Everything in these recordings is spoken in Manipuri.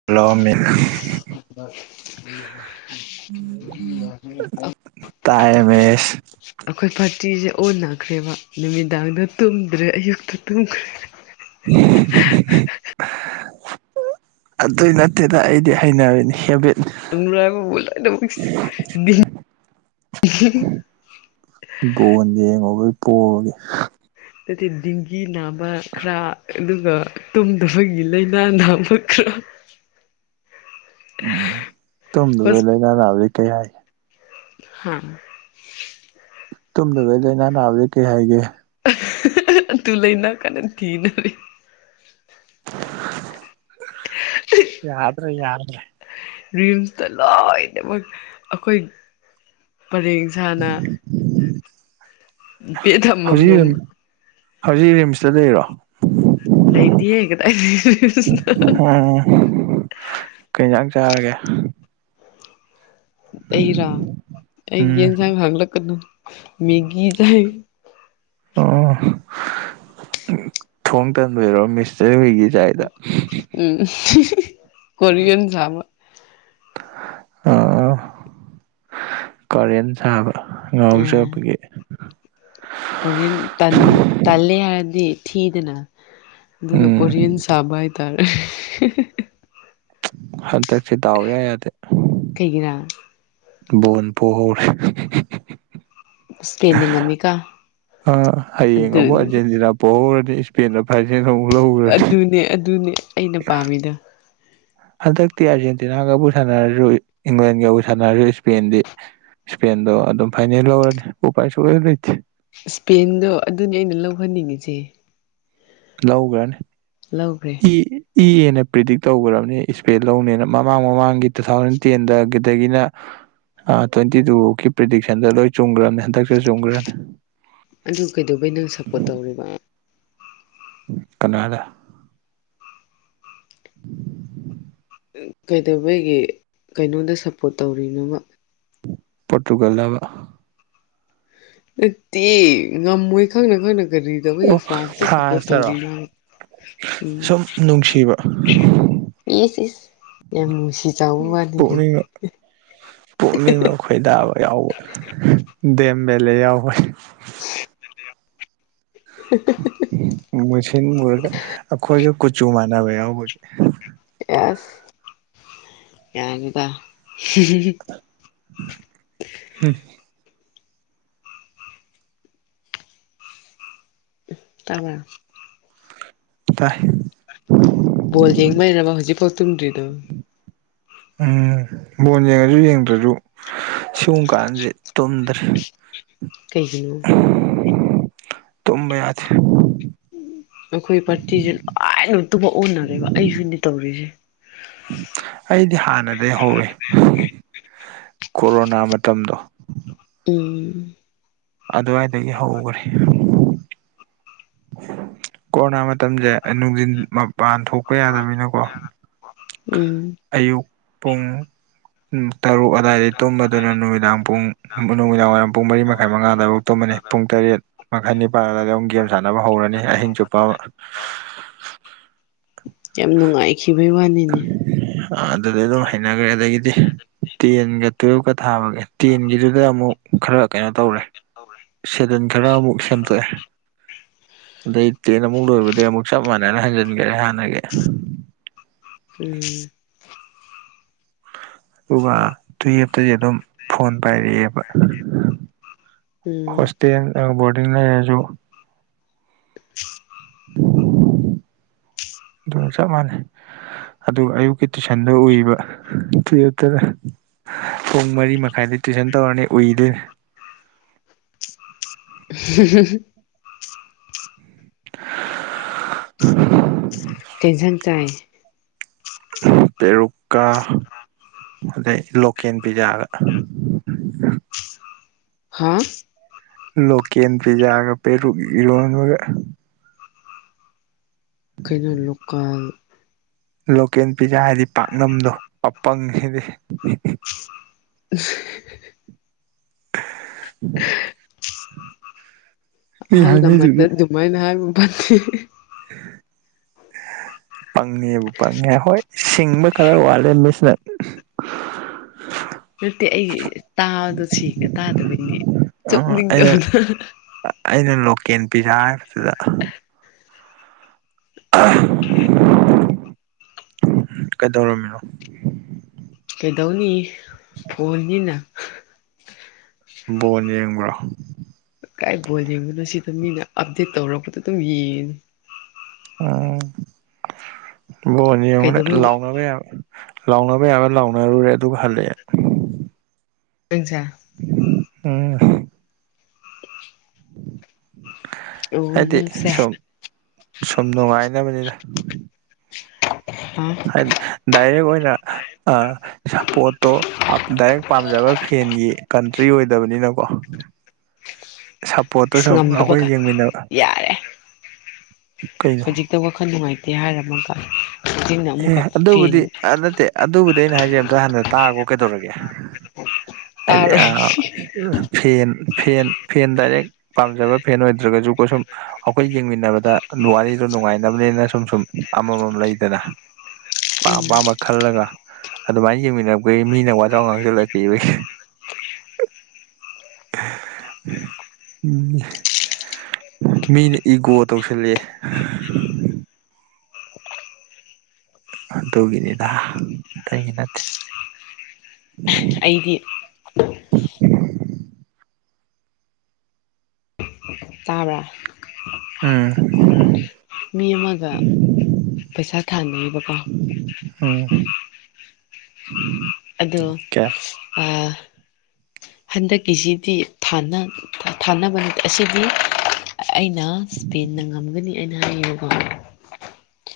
[unintelligible] [unintelligible] ꯇꯥꯌꯦꯃꯦ ꯑꯁ ꯑꯩꯈꯣꯏ ꯄꯥꯔꯇꯤꯁꯦ ꯑꯣꯟꯅꯈ꯭ꯔꯦꯕ ꯅꯨꯃꯤꯗꯥꯡꯗ ꯇꯨꯝꯗ꯭ꯔꯦ ꯑꯌꯨꯛꯇ ꯇꯨꯝꯈ꯭ꯔꯦ [inaudible] ꯑꯗꯨꯏ ꯅꯠꯇꯦꯗ ꯑꯩꯗꯤ ꯍꯩꯅꯕꯅꯤ ꯍꯦꯕꯤꯠ [unintelligible] ꯕꯣꯟ ꯌꯦꯡꯉꯨꯕꯩ ꯄꯣꯕꯒꯤ ꯇꯗꯤ ꯗꯤꯡꯒꯤ ꯅꯥꯕ ꯈꯔ ꯑꯗꯨꯒ ꯇꯨꯝꯗꯕꯒꯤ ꯂꯩꯅꯥ ꯅꯥꯕ ꯈꯔ ꯎꯝ ꯇꯨꯝꯗꯕꯩ ꯂꯩꯅꯥ ꯅꯥꯕꯗꯤ ꯀꯩ ꯍꯥꯏ ꯍꯥ ꯇꯨꯝꯗꯕꯩ ꯂꯩꯅꯥ ꯅꯥꯕꯖꯤ ꯀꯩ ꯍꯥꯏꯒꯦ [unintelligible] ꯌꯥꯗ꯭ꯔꯦ ꯌꯥꯗ꯭ꯔꯦ ꯔꯤꯝꯁꯇ ꯂꯣꯏꯅꯃꯛ ꯑꯩꯈꯣꯏ ꯄꯔꯦꯡ ꯁꯥꯥꯅ ꯕꯦꯠ ꯑꯃꯃꯝ ꯍꯧꯖꯤꯟ ꯍꯧꯖꯤꯛ ꯔꯤꯝꯁꯇ ꯂꯩꯔꯣ ꯂꯩꯇꯤꯌꯦ ꯀꯗꯥꯏꯗꯒꯤ [unintelligible] ꯎꯝ ꯀꯩ ꯖꯥꯡ ꯆꯥꯔꯒꯦ ꯑꯩꯔꯥ ꯑꯩ ꯎꯝ ꯌꯦꯟꯁꯥꯡ ꯍꯪꯂꯛꯀꯅꯨ ꯃꯦꯒꯤ ꯆꯥꯏ ꯑꯣ ꯊꯣꯡ ꯇꯟꯕꯩꯔꯣ ꯃꯤꯁꯁꯦ ꯃꯦꯒꯤ ꯆꯥꯏꯗꯣ ꯎꯝ ꯀꯣꯔꯤꯌꯟ ꯁꯥꯕ ꯑꯣ ꯑꯣ ꯀꯣꯔꯤꯌꯟ ꯁꯥꯕ ꯎꯝ ꯉꯥꯎꯖꯕꯒꯤ ꯀꯣꯔꯤꯌꯟ ꯇꯟ ꯇꯜꯂꯦ ꯍꯥꯏꯔꯗꯤ ꯊꯤꯗꯅ ꯑꯗꯨꯅ ꯎꯝ ꯀꯣꯔꯤꯌꯟ ꯁꯥꯕ ꯍꯥꯏꯇꯥꯔꯦ ꯍꯟꯗꯛꯁꯦ ꯗꯥꯎ ꯏꯌꯥ ꯌꯥꯗꯦ ꯀꯩꯒꯤꯔꯥ ꯕꯣꯟ ꯄꯣꯍꯧꯔꯦ ꯏꯁꯄꯦꯟꯅ ꯉꯝꯃꯤꯀ ꯑꯥ ꯍꯌꯦꯡ ꯑꯃꯨꯛ ꯑꯗꯨꯅꯤ ꯑꯥꯔꯖꯦꯟꯇꯤꯅꯥ ꯄꯣꯍꯧꯔꯅꯤ ꯁꯄꯦꯟꯅ ꯐꯥꯔꯁꯅꯦ ꯑꯃꯨꯛ ꯂꯧꯈ꯭ꯔꯅꯤ ꯑꯗꯨꯅꯦ ꯑꯗꯨꯅꯦ ꯑꯩꯅ ꯄꯥꯝꯃꯤꯗꯣ ꯍꯟꯗꯛꯇꯤ ꯑꯥꯔꯖꯦꯟꯇꯤꯅꯥꯒꯕꯨ ꯁꯥꯟꯅꯔꯁꯨ ꯏꯪꯂꯦꯟꯒꯕꯨ ꯁꯥꯟꯅꯔꯁꯨ ꯏꯁꯄꯦꯟꯗꯤ ꯏꯁꯄꯦꯟꯗꯣ ꯑꯗꯨꯝ ꯐꯥꯏꯅꯦꯜ ꯂꯧꯔꯅꯤ ꯎꯄꯥꯏ ꯁꯨꯛꯂꯩ ꯂꯩꯇꯦ ꯏꯁꯄꯦꯟꯗꯣ ꯑꯗꯨꯅꯤ ꯑꯩꯅ ꯂꯧꯍꯟꯅꯤꯡꯉꯤꯁꯦ ꯂꯧꯒꯔꯅꯤ ꯂꯧꯒ꯭ꯔꯦ ꯏ ꯏ ꯍꯦꯟꯅ ꯄ꯭ꯔꯤꯗꯤꯛ ꯇꯧꯈ꯭ꯔꯕꯅꯦ ꯏꯁꯄꯦꯟꯅ ꯂꯧꯅꯦꯅ ꯃꯃꯥꯡ ꯃꯃꯥꯡꯒꯤ ꯇꯨ ꯊꯥꯎꯖꯟ ꯇꯦꯟꯗꯒꯤꯗꯒꯤꯅ ꯇ꯭ꯋꯦꯟꯇꯤ ꯇꯨꯀꯤ ꯄ꯭ꯔꯤꯗꯤꯛꯁꯟꯗ ꯂꯣꯏ ꯆꯨꯝꯈ꯭ꯔꯕꯅꯦ ꯍꯟꯗꯛꯁꯨ ꯆꯨꯝꯈ꯭ꯔꯅꯤ ꯑꯗꯨ ꯀꯩꯗꯧꯕꯩꯅꯣ ꯁꯞꯄꯣꯔꯠ ꯇꯧꯔꯤꯕ ꯀꯅꯥꯗ ꯀꯩꯗꯧꯕꯒꯤ ꯀꯩꯅꯣꯗ ꯁꯞꯄꯣꯔꯠ ꯇꯧꯔꯤꯅꯣꯕ ꯄꯣꯔꯇꯨꯒꯜꯂꯕ ꯅꯠꯇꯦ ꯉꯝꯃꯣꯏ ꯈꯪꯅ ꯈꯪꯅ ꯑꯣ ꯀꯔꯤꯇꯧꯕꯩ ꯐ꯭ꯔꯥꯟꯁꯇ ꯁꯄꯣꯠ ꯐ꯭ꯔꯥꯟꯁꯇꯔꯣ ꯇꯧꯔꯤꯅꯣ ꯎꯝ ꯁꯨꯝ ꯅꯨꯡꯁꯤꯕ ꯏꯁ ꯏꯁ ꯌꯥꯝ ꯎꯠꯁꯤꯠ ꯄꯨꯛꯅꯤꯡꯅ ꯄꯨꯛꯅꯤꯡꯅ ꯈꯣꯏꯗꯥꯕ ꯌꯥꯎꯕ ꯗꯦꯝ ꯃꯦꯂꯦ ꯌꯥꯎꯕ [unintelligible] ꯃꯨꯁꯤꯟ ꯃꯨꯔꯒ ꯑꯈꯣꯏꯒ ꯀꯨꯆꯨ ꯃꯥꯟꯅꯕ ꯌꯥꯎꯕꯒꯤ ꯑꯁ ꯌꯥꯅꯤꯗ [inaudible] ꯎꯝ ꯇꯥꯕ꯭ꯔꯥ ꯇꯥꯏ ꯕꯣꯜ ꯌꯦꯡꯕꯩꯔꯕ ꯍꯧꯖꯤꯛꯐꯥꯎ ꯇꯨꯝꯗ꯭ꯔꯤꯗꯣ ꯎꯝ ꯕꯣꯜ ꯌꯦꯡꯉꯁꯨ ꯌꯦꯡꯗ꯭ꯔꯁꯨ ꯁꯤꯒꯨꯝꯕ ꯀꯥꯟꯖꯦ ꯇꯨꯝꯗ꯭ꯔꯦ ꯀꯩꯒꯤꯅꯣ ꯇꯨꯝꯕ ꯌꯥꯗꯦ ꯑꯈꯣꯏ ꯄꯥꯔꯇꯤꯁꯦ ꯂꯣꯏꯅ ꯇꯨꯝꯕ ꯑꯣꯟꯅꯔꯦꯕ ꯑꯩꯁꯨꯅꯦ ꯇꯧꯔꯤꯁꯦ ꯑꯩꯗꯤ ꯍꯥꯟꯅꯗꯒꯤ ꯍꯧꯔꯦ ꯀꯣꯔꯣꯅꯥ ꯃꯇꯝꯗꯣ ꯎꯝ ꯑꯗꯨꯋꯥꯏꯗꯒꯤ ꯍꯧꯒ꯭ꯔꯦ ꯀꯣꯔꯣꯅꯥ ꯃꯇꯝꯁꯦ ꯅꯨꯡꯊꯤꯟ ꯃꯄꯥꯟ ꯊꯣꯛꯄ ꯌꯥꯗꯕꯅꯤꯅꯀꯣ ꯎꯝ ꯑꯌꯨꯛ ꯄꯨꯡ [unintelligible] ꯇꯔꯨꯛ ꯑꯗꯥꯏꯗꯩ ꯇꯨꯝꯕꯗꯨꯅ ꯅꯨꯃꯤꯗꯥꯡ ꯄꯨꯡ ꯅꯨꯃꯤꯗꯥꯡꯋꯥꯏꯔꯝ ꯄꯨꯡ ꯃꯔꯤ ꯃꯈꯥꯏ ꯃꯉꯥ ꯑꯗꯥꯏꯐꯥꯎ ꯇꯨꯝꯃꯅꯤ ꯄꯨꯡ ꯇꯔꯦꯠ ꯃꯈꯥꯏ ꯅꯤꯄꯥꯜ ꯑꯗꯥꯏꯗ ꯑꯃꯨꯛ ꯒꯦꯝ ꯁꯥꯟꯅꯕ ꯍꯧꯔꯅꯤ ꯑꯍꯤꯡ ꯆꯨꯞꯄ ꯑꯃ ꯌꯥꯝ ꯅꯨꯡꯉꯥꯏꯈꯤꯕꯩ ꯋꯥꯅꯤꯅꯦ ꯑꯥ ꯑꯗꯨꯗꯩ ꯑꯗꯨꯝ ꯍꯩꯅꯒ꯭ꯔꯦ ꯑꯗꯒꯤꯗꯤ ꯇꯦꯟꯒ ꯇꯨꯋꯦꯜꯐꯀ ꯊꯥꯕꯒꯤ ꯇꯦꯟꯒꯤꯗꯨꯗ ꯑꯃꯨꯛ ꯈꯔ ꯀꯩꯅꯣ ꯇꯧꯔꯦ ꯁꯦꯗꯨꯟ ꯈꯔ ꯑꯃꯨꯛ ꯁꯦꯝꯗꯣꯛꯑꯦ ꯑꯗꯩ ꯇꯦꯟ ꯑꯃꯨꯛ ꯂꯣꯏꯕꯗꯩ ꯑꯃꯨꯛ ꯆꯞ ꯃꯥꯟꯅꯅ ꯍꯟꯖꯤꯟꯒꯔꯦ ꯍꯥꯟꯅꯒꯤ ꯎꯝ ꯑꯗꯨꯒ ꯇꯨꯌꯦꯞꯇꯗꯤ ꯑꯗꯨꯝ ꯐꯣꯟ ꯄꯥꯏꯔꯛꯑꯦꯕ ꯎꯝ ꯍꯣꯁꯇꯦꯜ ꯕꯣꯔꯗꯤꯡ ꯂꯩꯔꯖꯨ [inaudible] ꯑꯗꯨꯝ ꯆꯞ ꯃꯥꯟꯅꯩ ꯑꯗꯨꯒ ꯑꯌꯨꯛꯀꯤ ꯇꯨꯏꯁꯟꯗ ꯎꯏꯕ ꯇꯨꯌꯦꯞꯇꯅ ꯄꯨꯡ ꯃꯔꯤ ꯃꯈꯥꯏꯗꯩ ꯇꯨꯏꯁꯟ ꯇꯧꯔꯅꯤ ꯎꯏꯗꯣꯏꯅꯤ [unintelligible] [unintelligible] ꯀꯩ ꯖꯥꯡ ꯆꯥꯏ ꯄꯦꯔꯨꯛꯀꯥ ꯑꯗꯩ ꯂꯣꯀꯦꯟ ꯄꯤꯖꯥꯒ ꯍꯥꯥ ꯂꯣꯀꯦꯟ ꯄꯤꯖꯥꯒ ꯄꯦꯔꯨꯛ ꯏꯔꯣꯟꯕꯒ ꯀꯩꯅꯣ ꯂꯣꯀꯜ ꯂꯣꯀꯦꯟ ꯄꯤꯖꯥ ꯍꯥꯏꯗꯤ ꯄꯥꯛꯅꯝꯗꯣ ꯑꯄꯪꯁꯤꯗꯤ [unintelligible] [inaudible] ꯃꯤ ꯑꯍꯜ ꯂꯃꯟꯗ ꯍꯥꯏꯅꯩꯗꯨꯗꯤ ꯑꯗꯨꯃꯥꯏꯅ ꯍꯥꯏꯕ ꯐꯠꯇꯦ ꯄꯪꯉꯦꯕꯨ ꯄꯪꯉꯦ ꯍꯣꯏ ꯁꯤꯡꯕ ꯈꯔ ꯋꯥꯠꯂꯦ ꯃꯤꯁ ꯅꯪ ꯅꯠꯇꯦ ꯑꯩ ꯇꯥꯕꯗꯣ ꯁꯦꯡꯅ ꯇꯥꯗꯕꯩꯅꯦ ꯑꯩꯅ ꯆꯣꯞꯅꯤꯡꯗꯕꯗꯣ ꯑꯩꯅ ꯂꯣꯀꯦꯟ ꯄꯤꯖꯥ ꯍꯥꯏꯕꯗꯨꯗ ꯀꯩꯗꯧꯔꯝꯃꯤꯅꯣ ꯀꯩꯗꯧꯅꯤ ꯐꯣꯟꯅꯤꯅ ꯕꯣꯟ ꯌꯦꯡꯕ꯭ꯔꯣ ꯀꯥꯏ ꯕꯣꯜ ꯌꯦꯡꯕꯅꯣ ꯁꯤꯗ ꯃꯤꯅ ꯑꯞꯗꯦꯠ ꯇꯧꯔꯛꯄꯗꯨ ꯑꯗꯨꯝ ꯌꯦꯡꯉꯤꯅꯤ ꯎꯝ ꯕꯣꯜ ꯌꯦꯡꯕꯗ ꯀꯩꯗꯧꯕꯩ ꯂꯥꯎꯅꯕ ꯌꯥꯕ ꯂꯥꯎꯅꯕ ꯌꯥꯕ ꯂꯥꯎꯅꯔꯨꯔꯦ ꯑꯗꯨꯒ ꯍꯜꯂꯛꯑꯦ ꯅꯪꯖꯦ ꯎꯝ ꯑꯣ ꯍꯥꯏꯗꯤ ꯅꯪꯁꯦ ꯁꯨꯝ ꯁꯨꯝ ꯅꯨꯡꯉꯥꯏꯅꯕꯅꯤꯗ ꯍꯥ ꯍꯥꯏꯗꯤ ꯗꯥꯏꯔꯦꯛ ꯑꯣꯏꯅ ꯑꯥ ꯁꯄꯣꯠꯇꯣ ꯑꯞ ꯗꯥꯏꯔꯦꯛ ꯄꯥꯝꯖꯕ ꯐꯦꯟꯒꯤ ꯀꯟꯇ꯭ꯔꯤ ꯑꯣꯏꯗꯕꯅꯤꯅꯀꯣ ꯁꯞꯄꯣꯔꯠꯇꯣ ꯏꯁ ꯁꯨꯝ ꯑꯩꯈꯣꯏ ꯉꯝꯗꯕꯀꯥꯟ ꯌꯦꯡꯃꯤꯟꯅꯕ ꯌꯥꯔꯦ ꯀꯩꯅꯣ ꯍꯧꯖꯤꯛꯇ ꯋꯥꯈꯟ ꯅꯨꯡꯉꯥꯏꯇꯦ ꯍꯥꯏꯔꯝꯃꯒꯥ ꯑꯦ ꯑꯗꯨꯕꯨꯗꯤ ꯑꯥ ꯅꯠꯇꯦ ꯑꯗꯨꯕꯨꯗꯤ ꯑꯩꯅ ꯍꯥꯏꯖꯦ ꯑꯝꯇ ꯍꯥꯟꯅ ꯇꯥꯒꯣ ꯀꯩꯗꯧꯔꯒꯦ ꯍꯥꯏꯗꯤ ꯇꯥꯔꯣꯏ ꯑꯥ ꯐꯦꯟ ꯐꯦꯟ ꯐꯦꯟ ꯗꯥꯏꯔꯦꯛ ꯄꯥꯝꯖꯕ ꯐꯦꯟ ꯑꯣꯏꯗ꯭ꯔꯒꯖꯨꯀꯣ ꯁꯨꯝ ꯑꯈꯣꯏ ꯌꯦꯡꯃꯤꯟꯅꯕꯗ ꯋꯥꯔꯤꯗꯣ ꯅꯨꯡꯉꯥꯏꯅꯕꯅꯦꯅ ꯁꯨꯝ ꯁꯨꯝ ꯑꯃꯥꯃꯝ ꯂꯩꯗꯅ ꯑꯄꯥꯝ ꯎꯝ ꯄꯥꯝꯕ ꯈꯜꯂꯒ ꯑꯗꯨꯃꯥꯏ ꯌꯦꯡꯃꯤꯟꯅꯔꯛꯄꯩ ꯃꯤꯅ ꯋꯥꯖꯥꯎ ꯉꯥꯡꯖꯤꯜꯂꯛ ꯑꯗꯤꯕꯩ ꯎꯝ ꯃꯤꯅ ꯏꯒꯣ ꯇꯧꯁꯤꯜꯂꯑꯦ ꯑꯗꯨꯒꯤꯅꯤꯗ ꯑꯇꯩꯒꯤ ꯅꯠꯇꯦ ꯑꯩꯗꯤ ꯇꯥꯕ꯭ꯔꯥ ꯎꯝ ꯃꯤ ꯑꯃꯥꯒ ꯄꯩꯁꯥ ꯊꯥꯅꯤꯡꯕꯀꯣ ꯎꯝ ꯑꯗꯨ ꯀꯦ ꯑꯥ ꯍꯟꯗꯛꯀꯤꯁꯤꯗꯤ ꯊꯥꯟꯅ ꯊꯥꯅꯕ ꯑꯁꯤꯗꯤ ꯑꯩꯅ ꯁ꯭ꯄꯦꯟꯅ ꯉꯝꯒꯅꯤ ꯑꯩꯅ ꯍꯥꯌꯦꯕꯀꯣ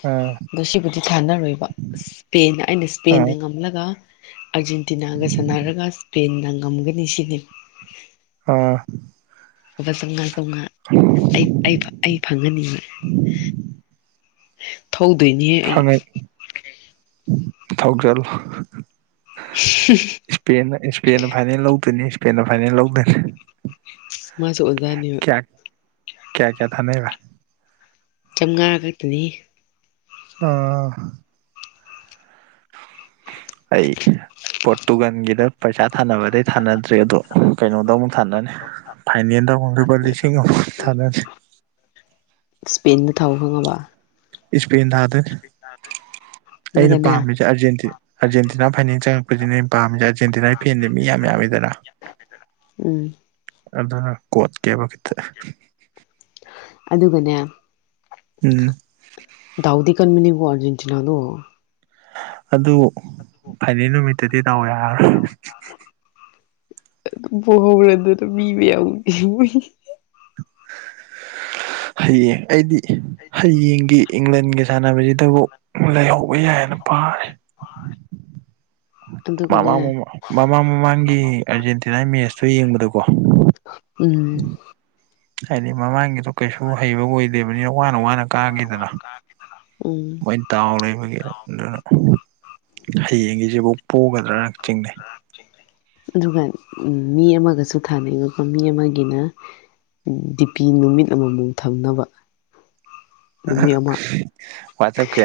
ꯎꯝ ꯗꯣ ꯁꯤꯕꯨꯗꯤ ꯊꯥꯟꯅꯔꯣꯏꯕ ꯏꯁꯄꯦꯟꯅ ꯑꯩꯅ ꯁ꯭ꯄꯦꯟꯅ ꯎꯝ ꯉꯝꯂꯒ ꯑꯥꯔꯖꯦꯟꯇꯤꯅꯥꯒ ꯁꯥꯟꯅꯔꯒ ꯏꯁꯄꯦꯟꯅ ꯉꯝꯒꯅꯤ ꯁꯤꯅꯤ ꯑꯥ ꯂꯨꯄ ꯆꯝꯉ ꯆꯝꯉ ꯑꯩ ꯑꯩ ꯐꯥ ꯑꯩ ꯐꯪꯒꯅꯤꯕ ꯊꯧꯗꯣꯏꯅꯤꯍꯦ [unintelligible] ꯊꯧꯖꯜꯂꯣ [unintelligible] ꯏꯁꯄꯦꯟꯅ ꯏꯁꯄꯦꯟꯅ ꯐꯥꯏꯅꯦꯜ ꯂꯧꯗꯣꯏꯅꯤ ꯏꯁꯄꯦꯟꯅ ꯐꯥꯏꯅꯦꯜ ꯂꯧꯗꯣꯏꯅꯤ ꯃꯥꯁꯨ ꯑꯣꯖꯥꯅꯤꯕ ꯀꯌꯥ ꯀꯌꯥ ꯀꯌꯥ ꯊꯅꯩꯕ ꯆꯥꯝꯉꯥ ꯈꯛꯇꯅꯤ ꯑꯥ ꯑꯩ ꯄꯣꯠꯇꯨꯒꯟꯒꯤꯗ ꯄꯩꯁꯥ ꯊꯥꯅꯕꯗꯩ ꯊꯥꯅꯗ꯭ꯔꯤ ꯑꯗꯣ ꯀꯩꯅꯣꯗ ꯑꯃꯨꯛ ꯊꯥꯅꯅꯤ ꯐꯥꯏꯅꯦꯜꯗ ꯑꯃꯨꯛ ꯂꯨꯄꯥ ꯂꯤꯁꯤꯡ ꯑꯃꯨꯛ ꯊꯥꯅꯅꯤ ꯏꯁꯄꯦꯟꯗ ꯊꯥꯎ ꯈꯪꯉꯕ ꯏꯁꯄꯦꯟ ꯊꯥꯗꯣꯏꯅꯤ [unintelligible] ꯑꯩꯅ ꯑꯗꯨꯒꯅꯦ ꯄꯥꯝꯃꯤꯁꯦ ꯑꯥꯔꯖꯦꯟꯇꯤ ꯑꯥꯔꯖꯦꯟꯇꯤꯅꯥ ꯐꯥꯏꯅꯦꯜ ꯆꯪꯉꯛꯄꯁꯤꯅꯦ ꯑꯩꯅ ꯄꯥꯝꯃꯤꯁꯦ ꯑꯔꯖꯦꯟꯇꯤꯅꯥꯒꯤ ꯐꯦꯟꯗ ꯃꯤ ꯌꯥꯝ ꯌꯥꯝꯃꯤꯗꯅ ꯎꯝ ꯑꯗꯨꯅ ꯀꯣꯠ ꯀꯦꯕ ꯕꯤꯠꯇ ꯑꯗꯨꯒꯅꯦ ꯎꯝ ꯗꯥꯎꯗꯤ ꯀꯟꯕꯅꯤꯀꯣ ꯑꯔꯖꯦꯟꯇꯤꯅꯗꯣ ꯑꯗꯨ ꯐꯥꯏꯅꯦꯜ ꯅꯨꯃꯤꯠꯇꯗꯤ ꯗꯥꯎ ꯌꯥꯔꯔꯣꯏ ꯄꯣꯍꯧꯔꯖꯨ ꯃꯤ ꯃꯌꯥꯝꯒꯤ [unintelligible] [inaudible] ꯍꯌꯦꯡ ꯑꯩꯗꯤ ꯍꯌꯦꯡꯒꯤ ꯏꯪꯂꯦꯟꯒꯤ ꯁꯥꯟꯅꯕꯁꯤꯇꯕꯨ ꯂꯩꯍꯧꯕ ꯌꯥꯏꯌꯦꯅ ꯄꯔꯤ [unintelligible] ꯑꯗꯨꯒꯅꯦ ꯃꯃꯥꯡ ꯃꯃ ꯃꯃꯥꯡ ꯃꯃꯥꯡꯒꯤ ꯑꯔꯖꯦꯟꯇꯤꯅꯥꯒꯤ ꯃꯦꯠꯁꯇꯣ ꯌꯦꯡꯕꯗꯀꯣ ꯎꯝ ꯍꯥꯏꯗꯤ ꯃꯃꯥꯡꯒꯤꯗꯣ ꯀꯩꯁꯨ ꯍꯩꯕ ꯑꯣꯏꯗꯦꯕꯅꯤꯅ ꯋꯥꯅ ꯋꯥꯅ ꯀꯥꯒꯤꯗꯅ ꯎꯝ ꯃꯣꯏ ꯗꯥꯎ ꯂꯩꯕꯒꯤ ꯑꯗꯨꯅ ꯍꯌꯦꯡꯒꯤꯖꯤꯕꯣꯛ ꯄꯣꯒꯗ꯭ꯔꯥꯅ ꯆꯤꯡꯅꯩ ꯑꯗꯨꯒ ꯎꯝ ꯃꯤ ꯑꯃꯒꯁꯨ ꯊꯥꯅꯩ [unintelligible] ꯃꯤ ꯑꯃꯒꯤꯅ ꯗꯤꯄꯤ ꯅꯨꯃꯤꯠ ꯑꯃꯝꯃꯝ ꯊꯝꯅꯕ ꯅꯨꯃꯤꯠ ꯑꯃ ꯋꯥꯆꯞꯀꯤ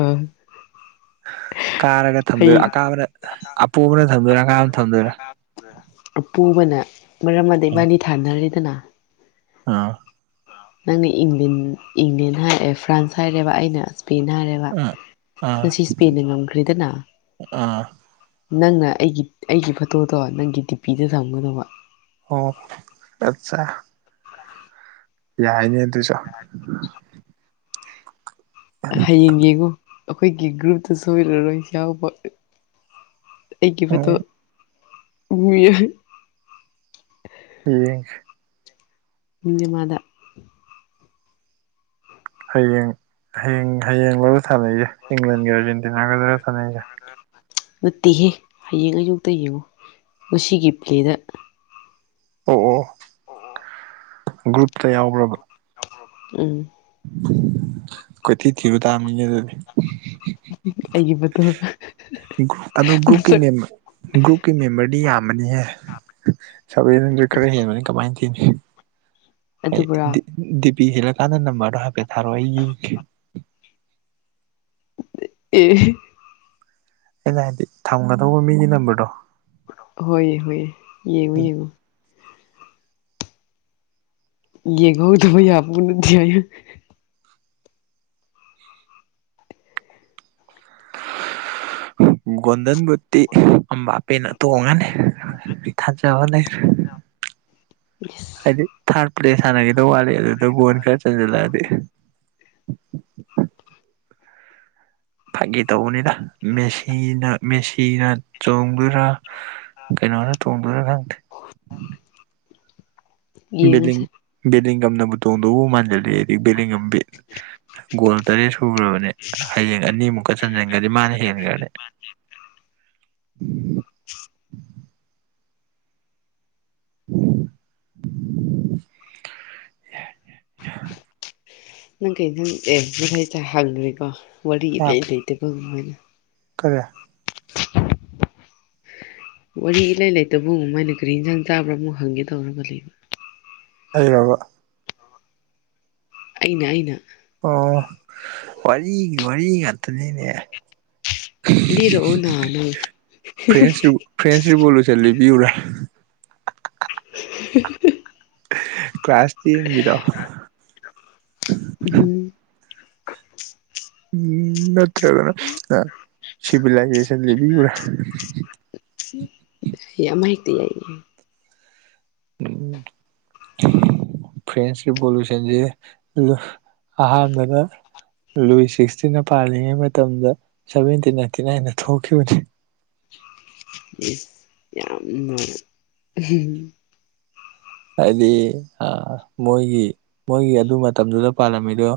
ꯑꯥ ꯀꯥꯔꯒ ꯑꯩ ꯊꯝꯗꯣꯏꯔꯥ ꯑꯀꯥꯕꯅ ꯑꯄꯣꯕꯅ ꯊꯝꯗꯣꯏꯔꯥ ꯑꯀꯥꯕꯅ ꯊꯝꯗꯣꯏꯔꯥ ꯑꯄꯨꯕꯅ ꯃꯔꯝꯃꯗꯩ ꯏꯕꯅꯤ ꯊꯥꯅꯔꯤꯗꯅ ꯑꯥ ꯅꯪꯅ ꯏꯪꯂꯤꯟ ꯏꯪꯂꯦꯟ ꯍꯥꯏ ꯑꯦ ꯐ꯭ꯔꯥꯟꯁ ꯍꯥꯏꯔꯦꯕ ꯑꯩꯅ ꯁ꯭ꯄꯦꯟ ꯍꯥꯏꯔꯦ ꯕ ꯑꯥ ꯑꯥ ꯉꯁꯤ ꯁ꯭ꯄꯦꯟꯅ ꯉꯝꯈ꯭ꯔꯦꯗꯅ ꯑꯥ ꯅꯪꯅ ꯑꯩꯒꯤ ꯑꯩꯒꯤ ꯐꯣꯇꯣꯗꯣ ꯅꯪꯒꯤ ꯗꯤꯄꯤꯗ ꯊꯝꯒꯗꯧꯕ ꯑꯣ ꯑꯠꯆꯥ ꯌꯥꯏꯅꯦ ꯑꯗꯨꯁꯨ ꯍꯌꯦꯡ ꯌꯦꯡꯉꯨ ꯑꯈꯣꯏꯒꯤ ꯒ꯭ꯔꯨꯞꯇ ꯁꯣꯏꯔꯔꯣꯏ ꯌꯥꯎꯕ ꯑꯩꯒꯤ ꯐꯣꯇꯣ ꯎꯝ ꯌꯦꯡꯒꯦ ꯅꯤꯅꯦꯃꯥꯗꯥ ꯍꯌꯦꯡ ꯍꯌꯦꯡ ꯍꯌꯦꯡꯂꯕ ꯊꯥꯅꯩꯖꯦ ꯏꯪꯂꯟꯒ ꯑꯥꯔꯖꯦꯟꯇꯤꯅꯥꯒꯗꯔ ꯊꯥꯟꯅꯩꯖꯦ [inaudible] ꯅꯠꯇꯦꯍꯦ ꯍꯌꯦꯡ ꯑꯌꯨꯛꯇ ꯌꯦꯡꯉꯣ ꯉꯁꯤꯒꯤ ꯄ꯭ꯂꯦꯗ ꯑꯣ ꯑꯣ ꯑꯣ ꯒ꯭ꯔꯨꯞꯇ ꯌꯥꯎꯕ꯭ꯔꯕ ꯎꯝ ꯀꯣꯏꯊꯤ ꯊꯤꯔꯨ ꯇꯥꯝꯅꯤꯅꯦ ꯑꯗꯨꯗꯤ ꯑꯩꯒꯤ ꯐꯣꯇꯣ ꯒ꯭ꯔꯨ ꯑꯗꯣ ꯒ꯭ꯔꯨꯞꯀꯤ ꯃꯁꯛ ꯃꯦꯝꯕ ꯒ꯭ꯔꯨꯞꯀꯤ ꯃꯦꯝꯕꯔꯗꯤ ꯌꯥꯝꯃꯅꯤꯍꯦ ꯁꯚꯦꯟ ꯍꯟꯗ꯭ꯔꯦꯠ ꯑꯁ ꯈꯔ ꯍꯦꯟꯕꯅꯤ ꯀꯃꯥꯏ ꯊꯤꯅꯤ ꯑꯦ ꯑꯗꯨꯕꯨꯔꯥ ꯗꯤ ꯗꯤ ꯄꯤ ꯍꯦꯜꯂꯀꯥꯟꯗ ꯅꯝꯕꯔꯗꯣ ꯍꯥꯏꯐꯦꯠ ꯊꯥꯔꯑꯣ ꯑꯩ ꯌꯦꯡꯒꯦ ꯑꯦ ꯑꯩꯅ ꯍꯥꯏꯗꯤ ꯊꯝꯒꯗꯧꯕ ꯃꯤꯒꯤ ꯅꯝꯕꯔꯗꯣ ꯍꯣꯏꯌꯦ ꯍꯣꯏꯌꯦ ꯌꯦꯡꯉꯨ ꯌꯦꯡꯉꯨ ꯌꯦꯡꯍꯧꯗꯕ ꯌꯥꯄꯣꯠ ꯅꯠꯇꯦ ꯍꯥꯏꯌꯨ ꯒꯣꯟꯗꯟ ꯕꯨꯠꯇꯤ ꯑꯝꯕꯥꯄꯦꯅ ꯇꯣꯡꯉꯅꯤ ꯑꯩ ꯊꯥꯖꯕ ꯂꯩ ꯏꯁ ꯍꯥꯏꯗꯤ ꯊꯥꯔ ꯄ꯭ꯂꯦꯁ ꯁꯥꯟꯅꯒꯤꯗꯧ ꯋꯥꯠꯂꯤ ꯑꯗꯨꯗ ꯒꯣꯜ ꯈꯔ ꯆꯟꯖꯜꯂꯛꯑꯗꯤ ꯐꯥꯒꯤ ꯇꯧꯕꯅꯤꯗ ꯃꯦꯁꯤꯅ ꯃꯦꯁꯤꯅ ꯆꯣꯡꯗꯣꯏꯔꯥ ꯀꯩꯅꯣꯅ ꯇꯣꯡꯗꯣꯏꯔꯥ ꯈꯪꯗꯦ ꯌꯦꯡꯉꯁꯦ ꯕꯤꯂꯤꯡ ꯕꯤꯂꯤꯡꯒꯝꯅꯕꯨ ꯇꯣꯡꯗꯧꯕꯨ ꯃꯥꯟꯖꯜꯂꯛꯑꯦ ꯑꯩꯗꯤ ꯕꯤꯂꯤꯡꯉꯝꯕꯤ ꯒꯣꯜ ꯇꯔꯦꯠ ꯁꯨꯒ꯭ꯔꯕꯅꯦ ꯍꯌꯦꯡ ꯑꯅꯤꯃꯨꯛꯀ ꯆꯟꯖꯟꯒ꯭ꯔꯗꯤ ꯃꯥꯅ ꯍꯦꯟꯒ꯭ꯔꯅꯤ [inaudible] [unintelligible] ꯅꯩ ꯀꯩ ꯏꯟꯖꯪ ꯑꯦ ꯉꯁꯥꯏ ꯆꯥ ꯍꯥꯒ꯭ꯔꯦꯀꯣ ꯋꯔꯤ ꯏꯂꯩ ꯂꯩꯇꯦꯀꯣ [unintelligible] ꯀꯔꯤ ꯋꯥꯔꯤ ꯏꯂꯩ ꯂꯩꯇꯕꯨꯃꯥꯏꯅ ꯀꯔꯤ ꯏꯟꯖꯥꯡ ꯆꯥꯕ꯭ꯔꯥ ꯃꯨꯛ ꯍꯪꯒꯦ ꯇꯧꯔꯒ ꯂꯩꯕ [unintelligible] ꯑꯩꯅ ꯑꯩꯅ ꯑꯣ ꯋꯥꯔꯤꯒꯤ ꯋꯥꯔꯤ ꯉꯥꯛꯇꯅꯤꯅꯦ ꯂꯤꯔꯛꯑꯣꯅ ꯅꯪ ꯐ꯭ꯔꯦꯟꯁ ꯌꯨ ꯐ꯭ꯔꯦꯟꯁ ꯔꯤꯕꯣꯂꯨꯁꯟ ꯂꯤꯕꯤꯌꯨꯔꯥ [unintelligible] ꯀ꯭ꯂꯥꯁ ꯇꯦꯟꯒꯤꯗꯣ ꯎꯍꯨꯝ ꯎꯝ ꯅꯠꯇ꯭ꯔꯒꯅ ꯑꯥ ꯁꯤꯚꯤꯂꯥꯏꯖꯦꯁꯟ ꯂꯤꯕꯤꯌꯨꯔꯥ ꯌꯥꯝ ꯍꯩꯇꯦꯌꯦ [unintelligible] ꯐ꯭ꯔꯦꯟꯁ ꯔꯤꯕꯣꯂꯨꯁꯟꯖꯦ ꯑꯍꯥꯟꯕꯗ ꯂꯨꯏꯁ ꯁꯤꯛꯁꯇꯤꯟꯅ ꯄꯥꯜꯂꯤꯉꯩ ꯃꯇꯝꯗ ꯁꯚꯦꯟꯇꯤꯟ ꯅꯥꯏꯟꯇꯤꯅꯥꯏꯟꯗ ꯊꯣꯛꯈꯤꯕꯅꯤ ꯌꯥꯝꯅ ꯍꯥꯏꯗꯤ ꯑꯥ ꯃꯣꯏꯒꯤ ꯃꯣꯏꯒꯤ ꯑꯗꯨ ꯃꯇꯝꯗꯨꯗ ꯄꯥꯜꯂꯝꯃꯤꯗꯣ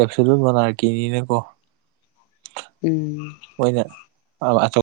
ꯑꯦꯞꯁꯨꯂꯨꯠ ꯃꯣꯅꯥꯔꯀꯤꯅꯤꯅꯀꯣ ꯎꯝ ꯃꯣꯏꯅ [unintelligible]